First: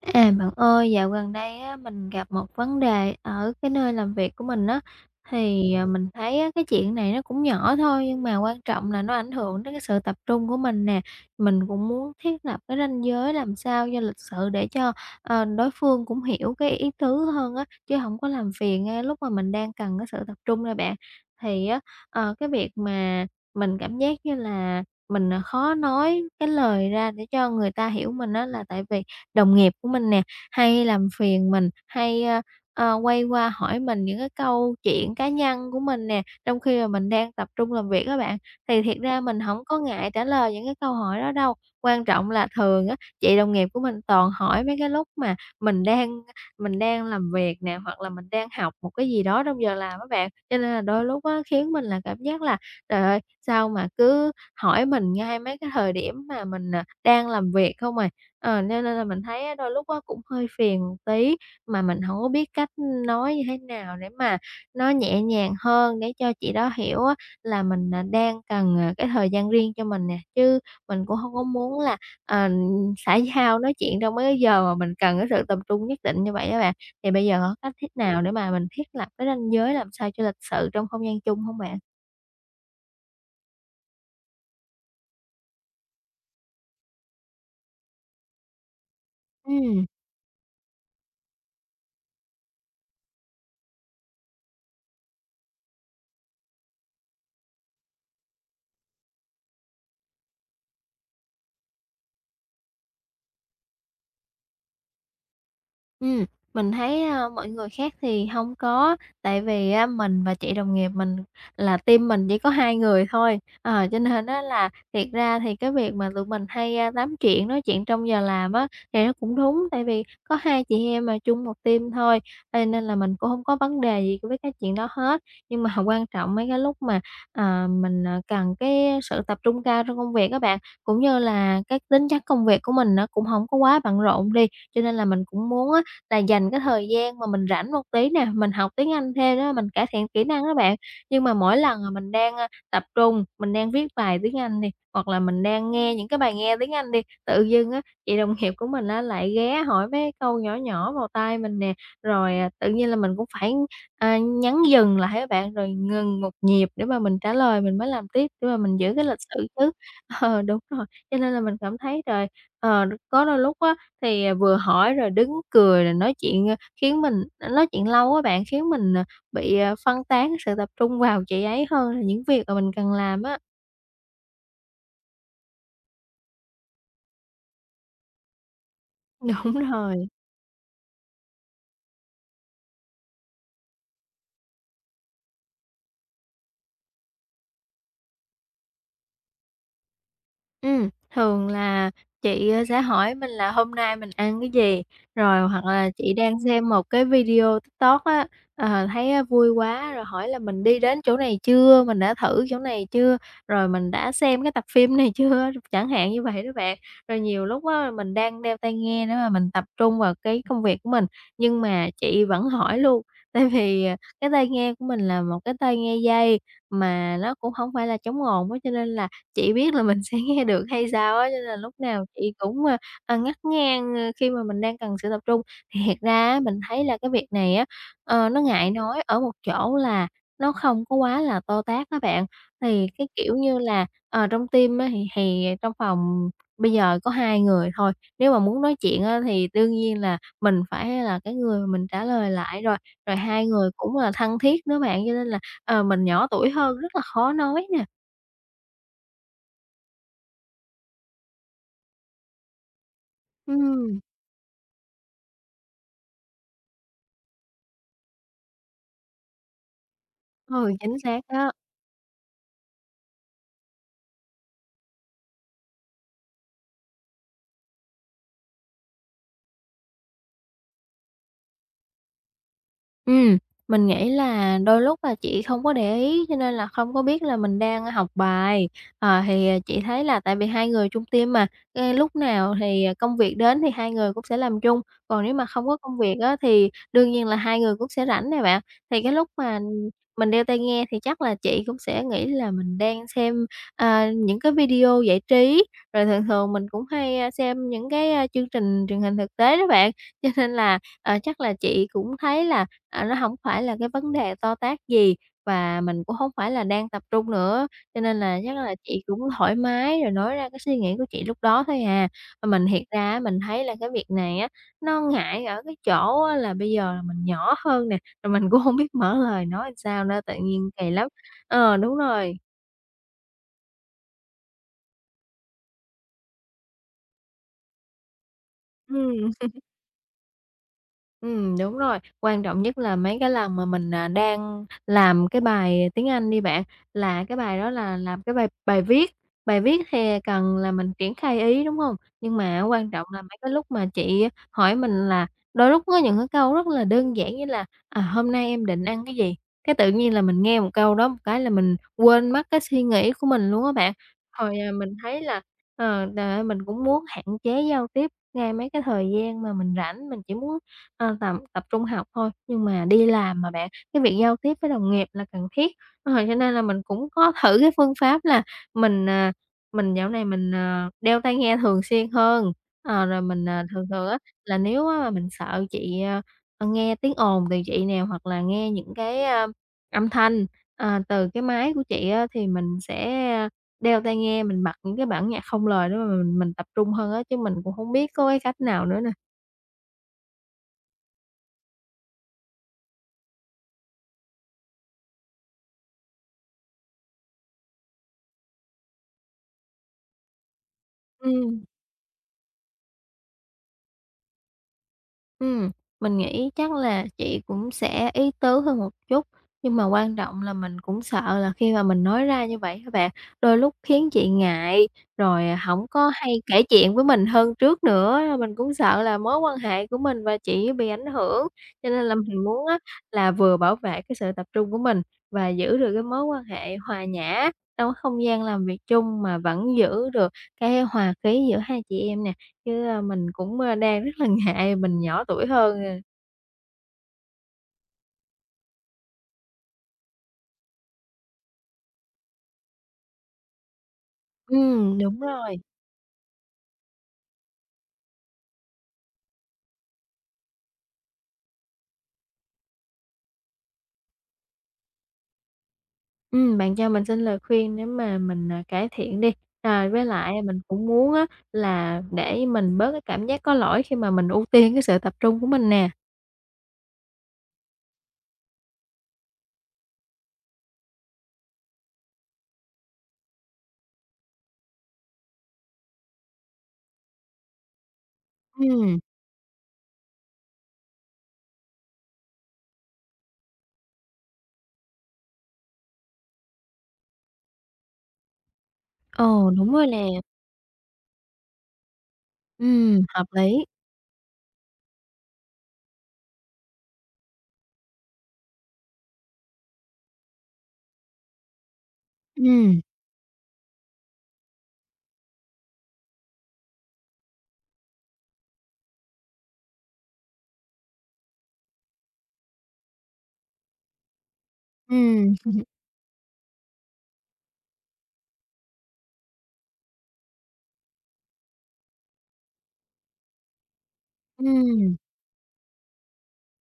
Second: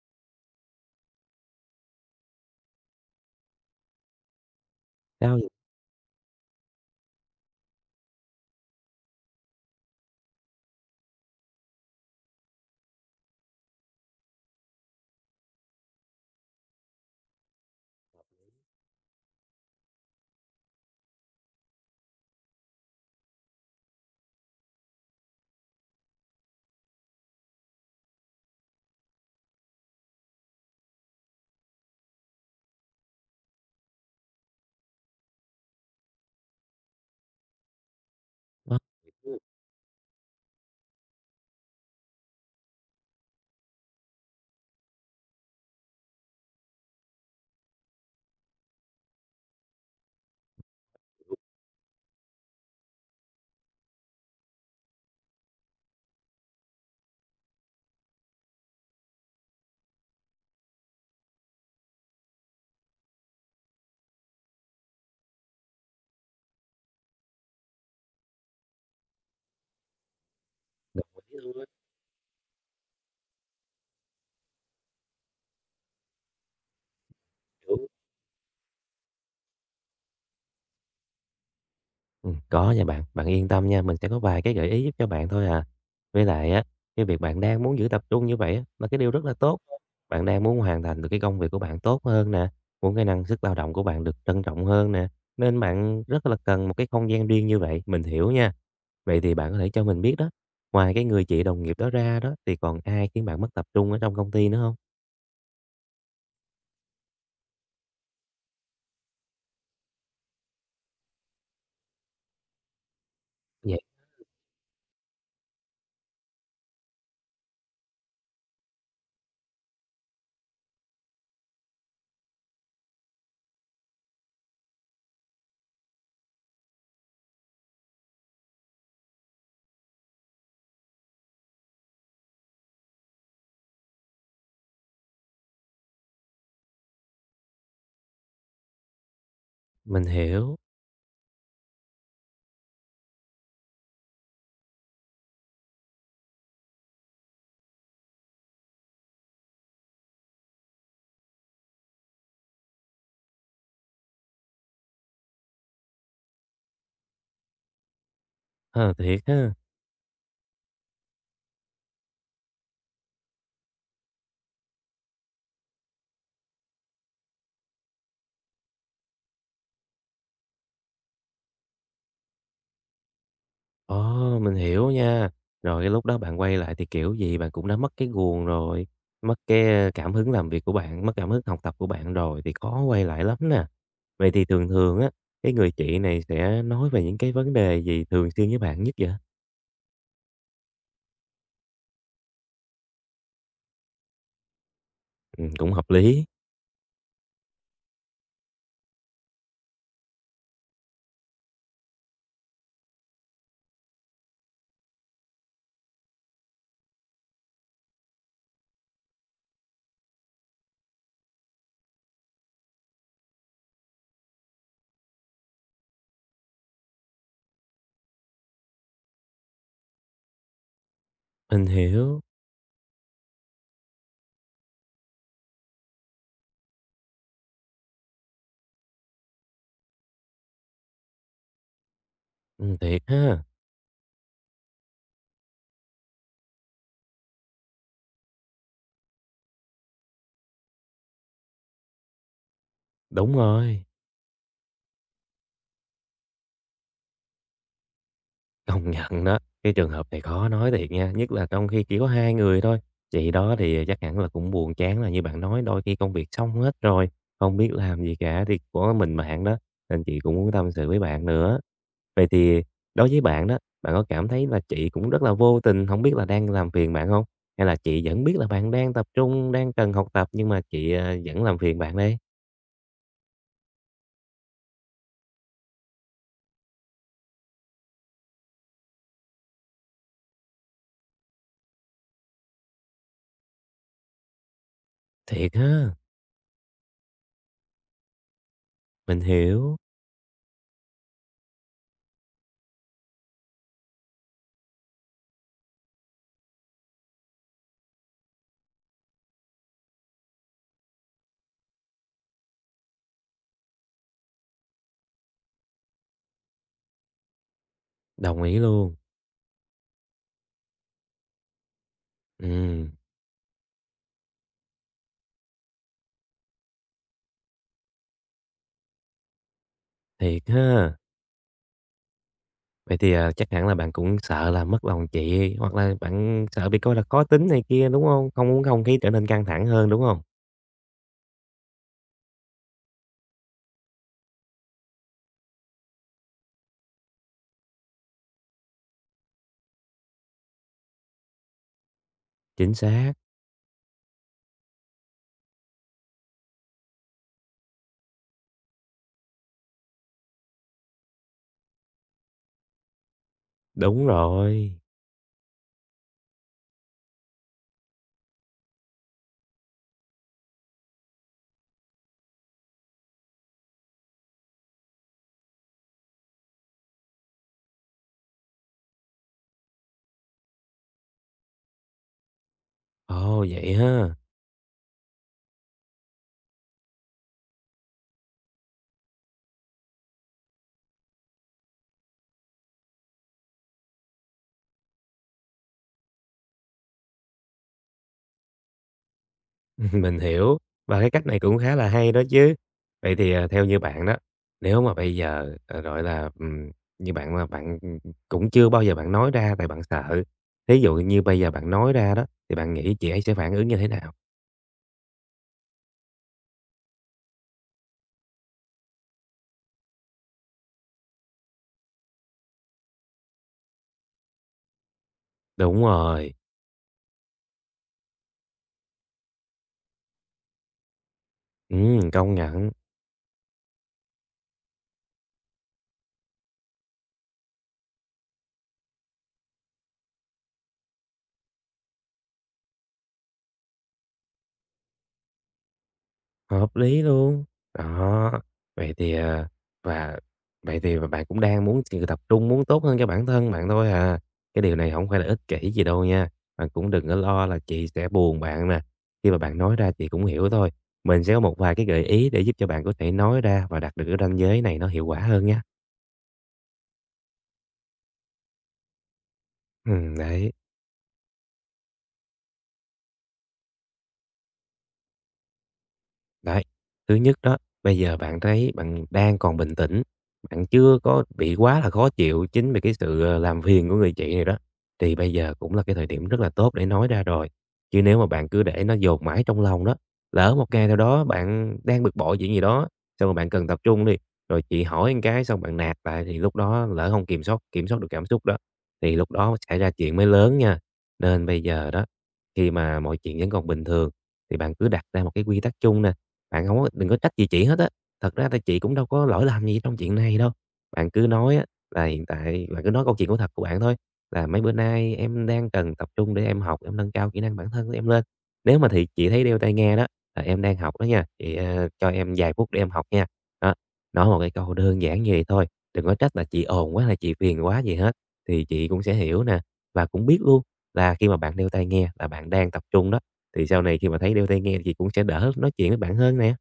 À, bạn ơi, dạo gần đây á, mình gặp một vấn đề ở cái nơi làm việc của mình á, Rau gì thì, à, mình thấy á, cái chuyện này nó cũng nhỏ thôi nhưng mà quan trọng là nó ảnh hưởng đến cái sự tập trung của mình nè. Mình cũng muốn thiết lập cái ranh giới làm sao cho lịch sự để cho, ờ, đối phương cũng hiểu cái ý tứ hơn á, chứ không có làm phiền ngay lúc mà mình đang cần cái sự tập trung nè bạn. Thì á, ờ, cái việc mà mình cảm giác như là mình, à, khó nói cái lời ra để cho người ta hiểu mình á, là tại vì đồng nghiệp của mình nè, hay làm phiền mình, hay, ơ, ờ, quay qua hỏi mình những cái câu chuyện cá nhân của mình nè, trong khi mà mình đang tập trung làm việc các bạn. ngon Thì thiệt ra mình không có ngại trả lời những cái câu hỏi đó đâu, quan trọng là thường á, chị đồng nghiệp của mình toàn hỏi mấy cái lúc mà mình đang mình đang làm việc nè, hoặc là mình đang học một cái gì đó trong giờ làm các bạn. Cho nên là đôi lúc á, khiến mình là cảm giác là "Trời ơi, sao mà cứ hỏi mình ngay mấy cái thời điểm mà mình, à, đang làm việc không à?" Ờ, nên nên là mình thấy á đôi lúc á cũng hơi phiền một tí, mà mình hổng có biết cách nói như thế nào để mà nó nhẹ nhàng hơn để cho chị đó hiểu á là mình, à, đang cần, à, cái thời gian riêng cho mình nè, chứ mình gần cũng hông Mỹ có thôi. muốn là, ờ, xã giao nói chuyện trong mấy cái giờ mà mình cần cái sự tập trung nhất định như vậy á bạn. Thì bây giờ có cách Kiểu, thế nào để mà mình thiết lập cái ranh giới làm sao cho lịch sự trong không gian chung hông bạn? Có nha bạn, bạn yên tâm nha, mình sẽ có vài cái gợi ý giúp cho bạn thôi à. Với lại á, cái việc bạn đang muốn giữ tập trung như vậy á, là cái điều rất là tốt thôi. Ừm. Bạn đang muốn hoàn thành được cái công việc của bạn tốt hơn nè, muốn cái năng suất lao động của bạn được trân trọng hơn nè, nên bạn rất là cần một cái không gian riêng như vậy, mình hiểu nha. Vậy thì bạn có thể cho mình biết đó, ngoài cái người chị đồng nghiệp đó ra đó, thì còn ai khiến bạn mất tập trung ở trong công ty nữa không? Ừm, mình thấy, a, mọi người khác thì không có, tại vì á mình và chị đồng nghiệp mình là team mình chỉ có 2 người thôi. Vậy Ờ, cho nên đó là thiệt ra thì cái việc mà tụi mình hay, a, tám chuyện, nói chuyện trong giờ làm á, thì nó cũng đúng, tại vì có hai chị em mà chung một team thôi, cho nên là mình cũng không có vấn đề gì với cái chuyện đó hết. Nhưng mà quan trọng mấy cái lúc mà, ờ, mình, ờ, cần cái sự tập trung cao trong công việc các bạn, cũng như là cái tính chất công việc của mình nó cũng không có quá bận rộn đi, cho nên là mình cũng muốn á là dành cái thời gian mà mình rảnh một tí nè, mình học tiếng Anh thêm đó, mình cải mình thiện kỹ năng đó hiểu, bạn. Nhưng mà mỗi lần, mà mình đang, a, tập trung, mình đang viết bài tiếng Anh đi, hoặc là mình đang nghe những cái bài nghe tiếng Anh đi, tự dưng á, chị đồng nghiệp của mình á lại ghé hỏi mấy câu nhỏ nhỏ vào tai mình nè, rồi, à, tự nhiên là mình cũng phải, à, nhấn dừng lại á bạn, rồi ngừng một nhịp để mà mình trả lời, mình mới làm tiếp để mà mình giữ ờ, cái lịch thiệt sự ha. chứ. Ờ, đúng rồi, cho nên là mình cảm thấy, rồi ờ, có đôi lúc á thì, à, vừa hỏi rồi đứng cười rồi nói chuyện, ơ, khiến mình à, nói chuyện lâu á bạn, khiến mình, à, bị, à, phân tán sự tập trung vào chị ấy hơn là những việc mà mình cần làm á. Ồ, mình hiểu nha. Rồi cái lúc đó bạn quay lại thì kiểu gì bạn cũng đã mất cái guồng rồi, mất Đúng cái rồi. cảm hứng làm việc của bạn, mất cảm hứng học tập của bạn rồi thì khó quay lại lắm nè. Vậy thì thường thường á, cái người chị này sẽ nói về những cái vấn đề gì thường xuyên với bạn nhất vậy? Ừm, thường là chị, ơ, sẽ hỏi mình là "Hôm nay mình ăn cái gì?" Ừ, Rồi hoặc cũng là hợp chị lý. đang xem một cái video TikTok á, ờ, thấy, a, vui quá rồi hỏi là "Mình đi đến chỗ này chưa? Mình đã thử chỗ này chưa? Rồi mình đã xem cái tập phim này chưa?" Chẳng hạn như vậy đó bạn. Rồi nhiều lúc á, mình đang đeo tai nghe để mà mình tập trung vào cái công việc của mình, nhưng mà chị vẫn hỏi luôn, tại vì, à, cái tai nghe của mình là một cái tai nghe dây mà nó cũng không phải là chống ồn á, cho nên là chị biết là mình sẽ nghe được hay sao á, cho nên là Mình lúc nào hiểu. chị cũng, a, à, ngắt ngang, ơ, khi mà mình đang cần sự tập trung. Thì thiệt ra á, mình thấy là cái việc này á, ờ, nó ngại nói ở một chỗ là nó không có quá là to tát á bạn. Ừ, Thì thiệt cái, kiểu ha. như là, ờ, trong team á, thì trong phòng bây giờ có 2 người thôi, nếu mà muốn nói chuyện á, thì đương nhiên là mình phải là cái người mà mình trả lời lại rồi, rồi Đúng hai người rồi. cũng là thân thiết nữa bạn, cho nên là, ờ, mình nhỏ tuổi hơn rất là khó nói nè. Công nhận đó, cái trường hợp này khó nói thiệt nha, nhất là trong khi chỉ có hai người thôi. Chị đó thì Ừm. chắc hẳn là cũng buồn chán là như bạn nói, đôi khi công việc xong hết rồi, không biết làm gì cả thì có mình bạn đó, nên chị cũng muốn Ừ, tâm sự chính với xác bạn đó. nữa. Vậy thì đối với bạn đó, bạn có cảm thấy là chị cũng rất là vô tình, không biết là đang làm phiền bạn không? Hay là chị vẫn biết là bạn đang tập trung, đang cần học tập nhưng mà chị, vẫn làm phiền bạn đây? Ừm, mình nghĩ là đôi lúc là chị không có để ý cho nên là không có biết là mình đang học bài. Ờ, thì, à, chị thấy là tại vì hai người chung team mà, ơ, lúc nào thì ờ, công việc đến thì hai người cũng sẽ làm chung, còn nếu mà Thiệt không có ha, công việc á thì đương nhiên là hai người cũng sẽ rảnh nè bạn. Thì cái mình lúc mà hiểu, mình đeo tai nghe thì chắc là chị cũng sẽ nghĩ là mình đang xem, à, những cái video giải trí, rồi thường thường mình cũng hay, a, xem những cái, a, chương trình truyền hình thực tế đó bạn. Cho nên là, ờ, chắc là chị cũng thấy là à, nó hổng phải là cái vấn đề to tát gì và mình cũng hông phải là đang tập trung nữa, cho nên là đồng chắc ý là luôn. chị cũng thoải mái rồi nói ra cái suy nghĩ của chị lúc đó thôi à. Mà mình thiệt Ừm, ra á, mình thấy là cái việc này á, nó ngại ở cái chỗ á là bây giờ là mình nhỏ hơn nè, rồi mình cũng hông biết mở lời nói sao nữa, tự thiệt nhiên kỳ ha. lắm. Ờ, đúng rồi. Vậy thì, chắc hẳn là bạn cũng sợ là mất lòng chị, hoặc là bạn sợ bị coi là khó tính này kia, đúng không? Không muốn không khí trở nên Ừm. căng thẳng hơn, đúng không? Đúng rồi. Quan trọng nhất là mấy cái lần mà mình, à, đang làm cái bài tiếng Anh đi bạn, là cái bài đó là làm cái bài bài viết thì cần là mình triển khai ý, đúng không? Nhưng mà Chính quan trọng xác, là mấy cái lúc mà chị hỏi mình là đôi lúc có những cái câu rất là đơn giản như là "À, hôm nay em định ăn cái gì?" Cái tự nhiên là mình nghe một câu đó một cái là mình quên mất cái suy nghĩ của mình luôn á bạn. đúng Rồi, à, rồi. mình thấy là, ờ, trời mình cũng muốn hạn chế giao tiếp ngay mấy cái thời gian mà mình rảnh, mình chỉ muốn ờ, tầm tập trung học thôi, nhưng mà đi làm mà bạn, cái việc giao tiếp với đồng nghiệp là cần thiết. Ờ, cho nên là mình cũng có thử cái phương pháp là mình, à, mình dạo này mình, ờ, đeo tai nghe thường xuyên hơn. Ờ, rồi Ồ, mình, à, vậy thường thường ha, á là nếu á mà mình sợ chị, ờ, ờ, nghe tiếng ồn từ chị nè, hoặc là nghe những cái, a, âm thanh, ờ, từ cái máy của chị á, thì mình sẽ, a, đeo tai nghe, mình bật những cái bản nhạc không lời để mà mình tập trung hơn á, chứ mình cũng hông biết có cái cách nào nữa nè. mình hiểu, và cái cách này cũng khá là hay đó chứ. Vậy thì, theo như bạn đó, nếu mà bây giờ, gọi là, như bạn là bạn, cũng chưa bao giờ bạn nói ra tại bạn sợ, thí dụ như bây giờ Ừm. bạn nói ra đó, thì bạn nghĩ chị ấy sẽ phản ứng như thế nào? Ừm, mình nghĩ chắc là chị cũng sẽ ý tứ hơn một chút, nhưng mà quan trọng là mình cũng sợ là khi mà mình nói ra như vậy các bạn, đôi lúc khiến chị ngại, rồi à, Đúng hổng có rồi, hay kể chuyện với mình hơn trước nữa. Mình cũng sợ là mối quan hệ của mình và chị bị ảnh hưởng, cho nên là công mình muốn nhận. á là vừa bảo vệ cái sự tập trung của mình và giữ được cái mối quan hệ hòa nhã trong cái không gian làm việc chung mà vẫn giữ được cái hòa khí giữa hai chị em nè. Chứ, a, mình cũng, a, đang rất là ngại mình nhỏ tuổi hơn, à. Hợp lý luôn. Đó, vậy thì, và vậy thì bạn cũng đang muốn sự tập trung, muốn tốt hơn cho bản thân bạn thôi à. Cái điều này không phải Đúng là ích rồi. kỷ gì đâu nha, bạn cũng đừng có lo là chị sẽ buồn bạn nè. Khi mà bạn nói ra chị cũng hiểu thôi, mình sẽ có một vài cái gợi ý để giúp cho bạn có thể nói ra và đạt được cái ranh giới này nó hiệu quả hơn nhá. Bạn cho mình xin lời khuyên để mà mình, à, cải thiện đi. Rồi với lại Đấy. mình cũng muốn á là để mình bớt cái cảm giác có lỗi khi mà mình ưu tiên cái sự tập trung của mình nè. Đấy, thứ nhất đó, bây giờ bạn thấy bạn đang còn bình tĩnh, bạn chưa có bị quá là khó chịu chính vì cái sự, làm phiền của người chị này đó, thì bây giờ cũng là cái thời điểm rất là tốt để nói ra rồi. Chứ nếu mà bạn cứ để nó Ừm, dồn mãi trong lòng đó, lỡ một ngày nào đó bạn đang bực bội chuyện gì đó, xong rồi bạn cần tập trung đi, rồi chị hỏi một cái xong bạn nạt lại thì lúc đó lỡ không kiểm soát được cảm xúc đó, thì lúc ồ, đó đúng xảy rồi ra nè. chuyện mới lớn nha. Nên bây giờ đó, khi mà mọi Hợp chuyện vẫn lý. còn bình thường thì bạn cứ đặt ra một cái quy tắc chung nè, bạn không có đừng có trách gì chị hết á, thật ra thì chị cũng đâu có lỗi làm gì trong chuyện này đâu. Bạn cứ nói á là hiện tại Ừm, bạn cứ nói câu chuyện của thật của bạn thôi, là "Mấy bữa nay em đang cần tập trung để em học, em nâng cao kỹ năng bản thân của em lên. Nếu mà thì chị thấy đeo tai nghe đó, là em đang học đó nha, chị, cho em vài phút để em học nha." Đó, nói một cái câu đơn giản như ừm, vậy thôi, đừng có trách là chị ồn quá hay chị phiền quá gì hết, thì chị cũng sẽ hiểu nè, và cũng biết luôn là khi mà bạn đeo tai nghe là bạn đang tập trung đó, thì sau này khi mà thấy đeo tai nghe thì ừm. cũng sẽ đỡ nói chuyện với bạn hơn nè.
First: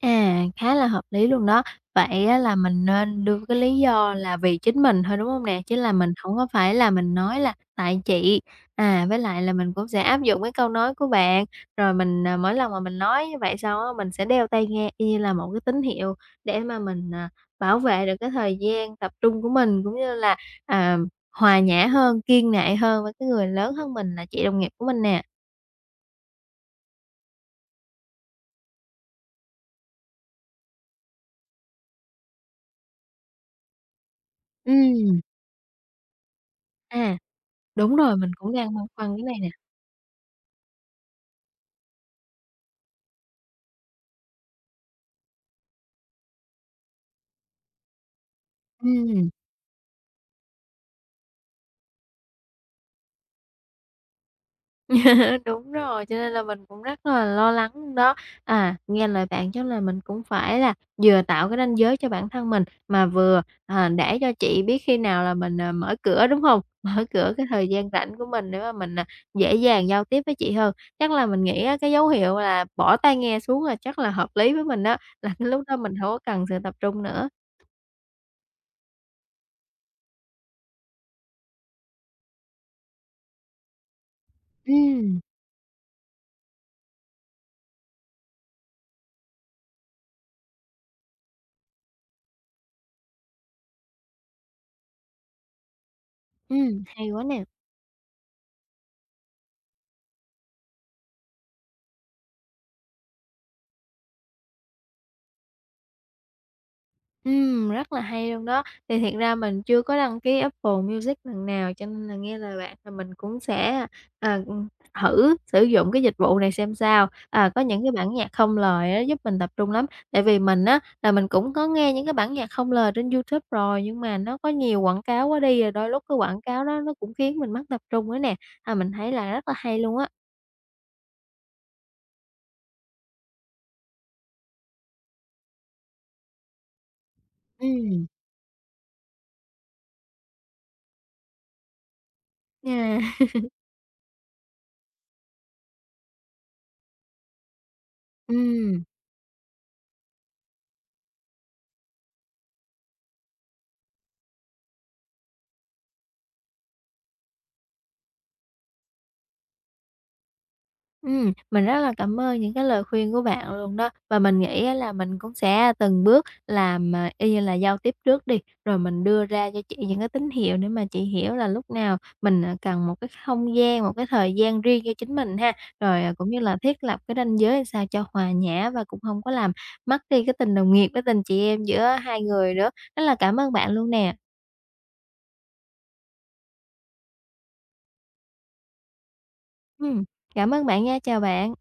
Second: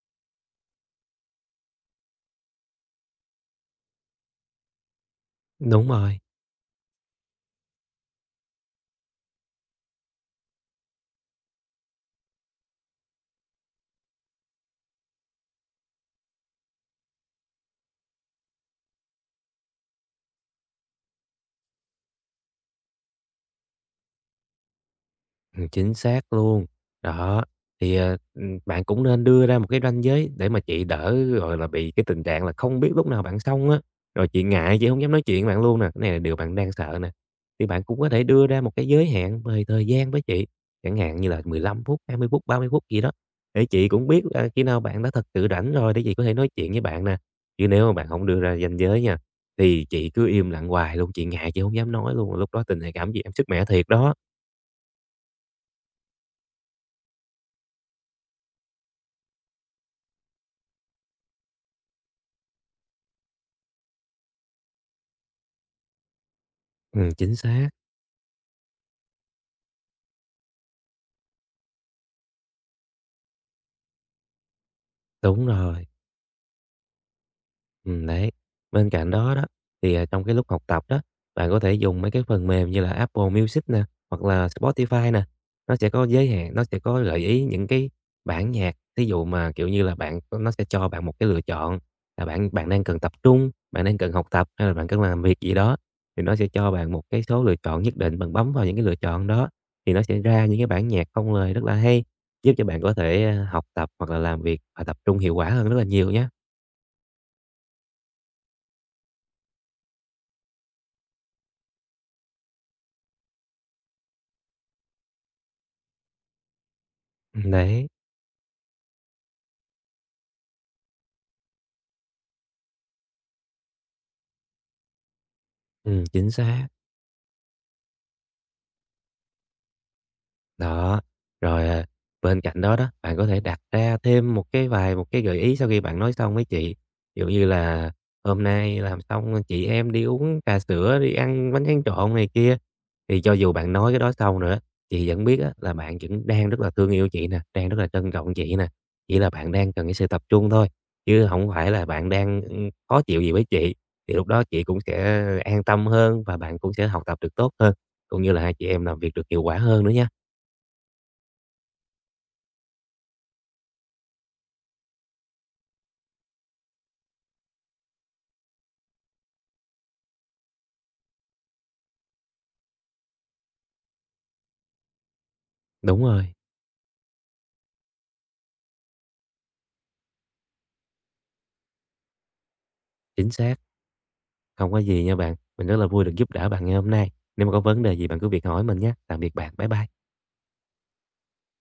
À, khá là hợp lý luôn đó. Vậy á là mình nên đưa cái lý do là vì chính mình thôi, đúng không nè? Chứ Đúng là mình rồi. không có phải là mình nói là "Tại chị." À, với lại là mình cũng sẽ áp dụng cái câu nói của bạn, rồi mình, à, mỗi lần mà mình nói như vậy xong á, mình sẽ đeo tai nghe y như là một cái tín hiệu để mà mình, à, bảo vệ được cái thời gian tập trung của mình, cũng như là, à, hòa nhã hơn, kiêng nệ hơn với cái người lớn hơn mình là chị đồng nghiệp của mình nè. Chính xác luôn. Đó, thì, bạn cũng nên đưa ra một cái ranh giới để mà chị đỡ, gọi là, bị cái tình trạng là không biết lúc nào bạn xong á, rồi chị ngại chị không dám Ừm. nói chuyện với bạn luôn nè, cái này là điều bạn đang sợ nè. À, Thì bạn đúng cũng có rồi, thể mình đưa cũng ra đang một băn cái giới khoăn cái này hạn nè. về thời gian với chị, chẳng hạn như là 15 phút, 20 phút, 30 phút gì đó, để chị cũng biết, khi nào bạn đã thật sự rảnh rồi để chị có thể nói chuyện với bạn nè. Chứ nếu mà bạn không đưa ra ranh giới nha, Ừm. thì chị cứ im lặng hoài luôn, chị ngại chị không dám nói luôn, lúc đó tình thầy cảm chị em sức mẻ thiệt đó. Đúng rồi, cho nên là mình cũng rất là lo lắng đó. À, nghe lời bạn chắc là mình cũng phải là vừa tạo cái ranh giới cho bản thân mình, mà vừa, à, để cho chị biết khi nào là mình, à, mở cửa, đúng không? Mở cửa Chính cái thời xác. gian rảnh của mình để mà mình, à, dễ dàng giao tiếp với chị hơn. Chắc là mình nghĩ á, cái dấu hiệu là bỏ tai nghe xuống là chắc là hợp lý với mình đó là Đúng cái lúc đó rồi, mình không có cần sự tập trung nữa. Đấy. Bên cạnh đó đó, thì, trong cái lúc học tập đó, bạn có thể dùng mấy cái phần mềm như là Apple Music nè, hoặc là Spotify Ừm, nè, nó sẽ có giới hạn, nó sẽ có gợi ý những cái bản nhạc, thí dụ mà, kiểu như là, bạn nó sẽ cho bạn một cái lựa chọn là bạn bạn đang cần tập trung, bạn đang cần học tập hay là bạn cần làm việc gì đó, thì nó sẽ cho bạn một hay quá cái nè. số lựa chọn nhất định, bạn bấm vào những cái lựa chọn đó thì nó sẽ ra những cái bản nhạc không lời rất là hay, giúp cho bạn có thể, học tập hoặc là làm việc và tập trung hiệu quả hơn rất là nhiều nhá. Rất là hay luôn đó. Thì thiệt ra mình chưa có đăng ký Apple Music lần nào, cho nên là nghe lời bạn là mình cũng sẽ, ờ, thử sử dụng cái dịch vụ này xem sao. À, có những Đấy, cái bản nhạc không lời á, giúp mình tập trung lắm. Tại vì mình á, là mình cũng có nghe những cái bản nhạc không lời trên YouTube rồi, nhưng mà nó có nhiều quảng cáo quá đi, rồi đôi lúc cái chính quảng cáo xác. đó nó cũng khiến mình mất tập trung nữa nè. À, mình thấy là rất là hay luôn á. Đó, rồi, bên cạnh đó đó, bạn có thể đặt ra thêm một cái gợi ý sau khi bạn nói xong với chị. Ví dụ như là Ừm. "Hôm nay làm xong chị em đi uống trà sữa, đi ăn bánh tráng trộn" này kia, À, thì cho dù bạn nói cái đó xong rồi á, chị vẫn biết á là bạn vẫn đang rất là thương yêu chị nè, đang rất là trân trọng chị nè, ừm. chỉ là bạn đang cần cái sự tập trung thôi, chứ không phải là bạn đang, khó chịu gì với chị. Thì lúc đó chị cũng sẽ an tâm hơn và bạn cũng sẽ học tập được tốt hơn, cũng như là hai chị em làm việc được hiệu quả hơn nữa nha. Mình rất là cảm ơn những cái lời khuyên của bạn luôn đó, và mình nghĩ á là mình cũng sẽ từng bước làm, à, y như là giao tiếp trước đi, rồi mình đưa ra cho chị những cái tín hiệu để mà chị hiểu là lúc nào mình, à, cần một cái không gian, một cái thời gian riêng cho chính mình ha. Rồi, Đúng à, rồi, cũng như là thiết lập cái ranh giới làm sao cho hòa nhã và cũng không có làm mất đi cái tình đồng nghiệp, cái tình chị em giữa hai người nữa. Rất là chính cảm ơn xác, bạn luôn nè. không có gì nha bạn. Mình rất là vui được giúp đỡ bạn ngày hôm nay. Nếu mà có vấn đề gì bạn cứ việc hỏi mình nhé. Tạm biệt bạn, bye bye. Ừm, cảm ơn bạn nha, chào bạn.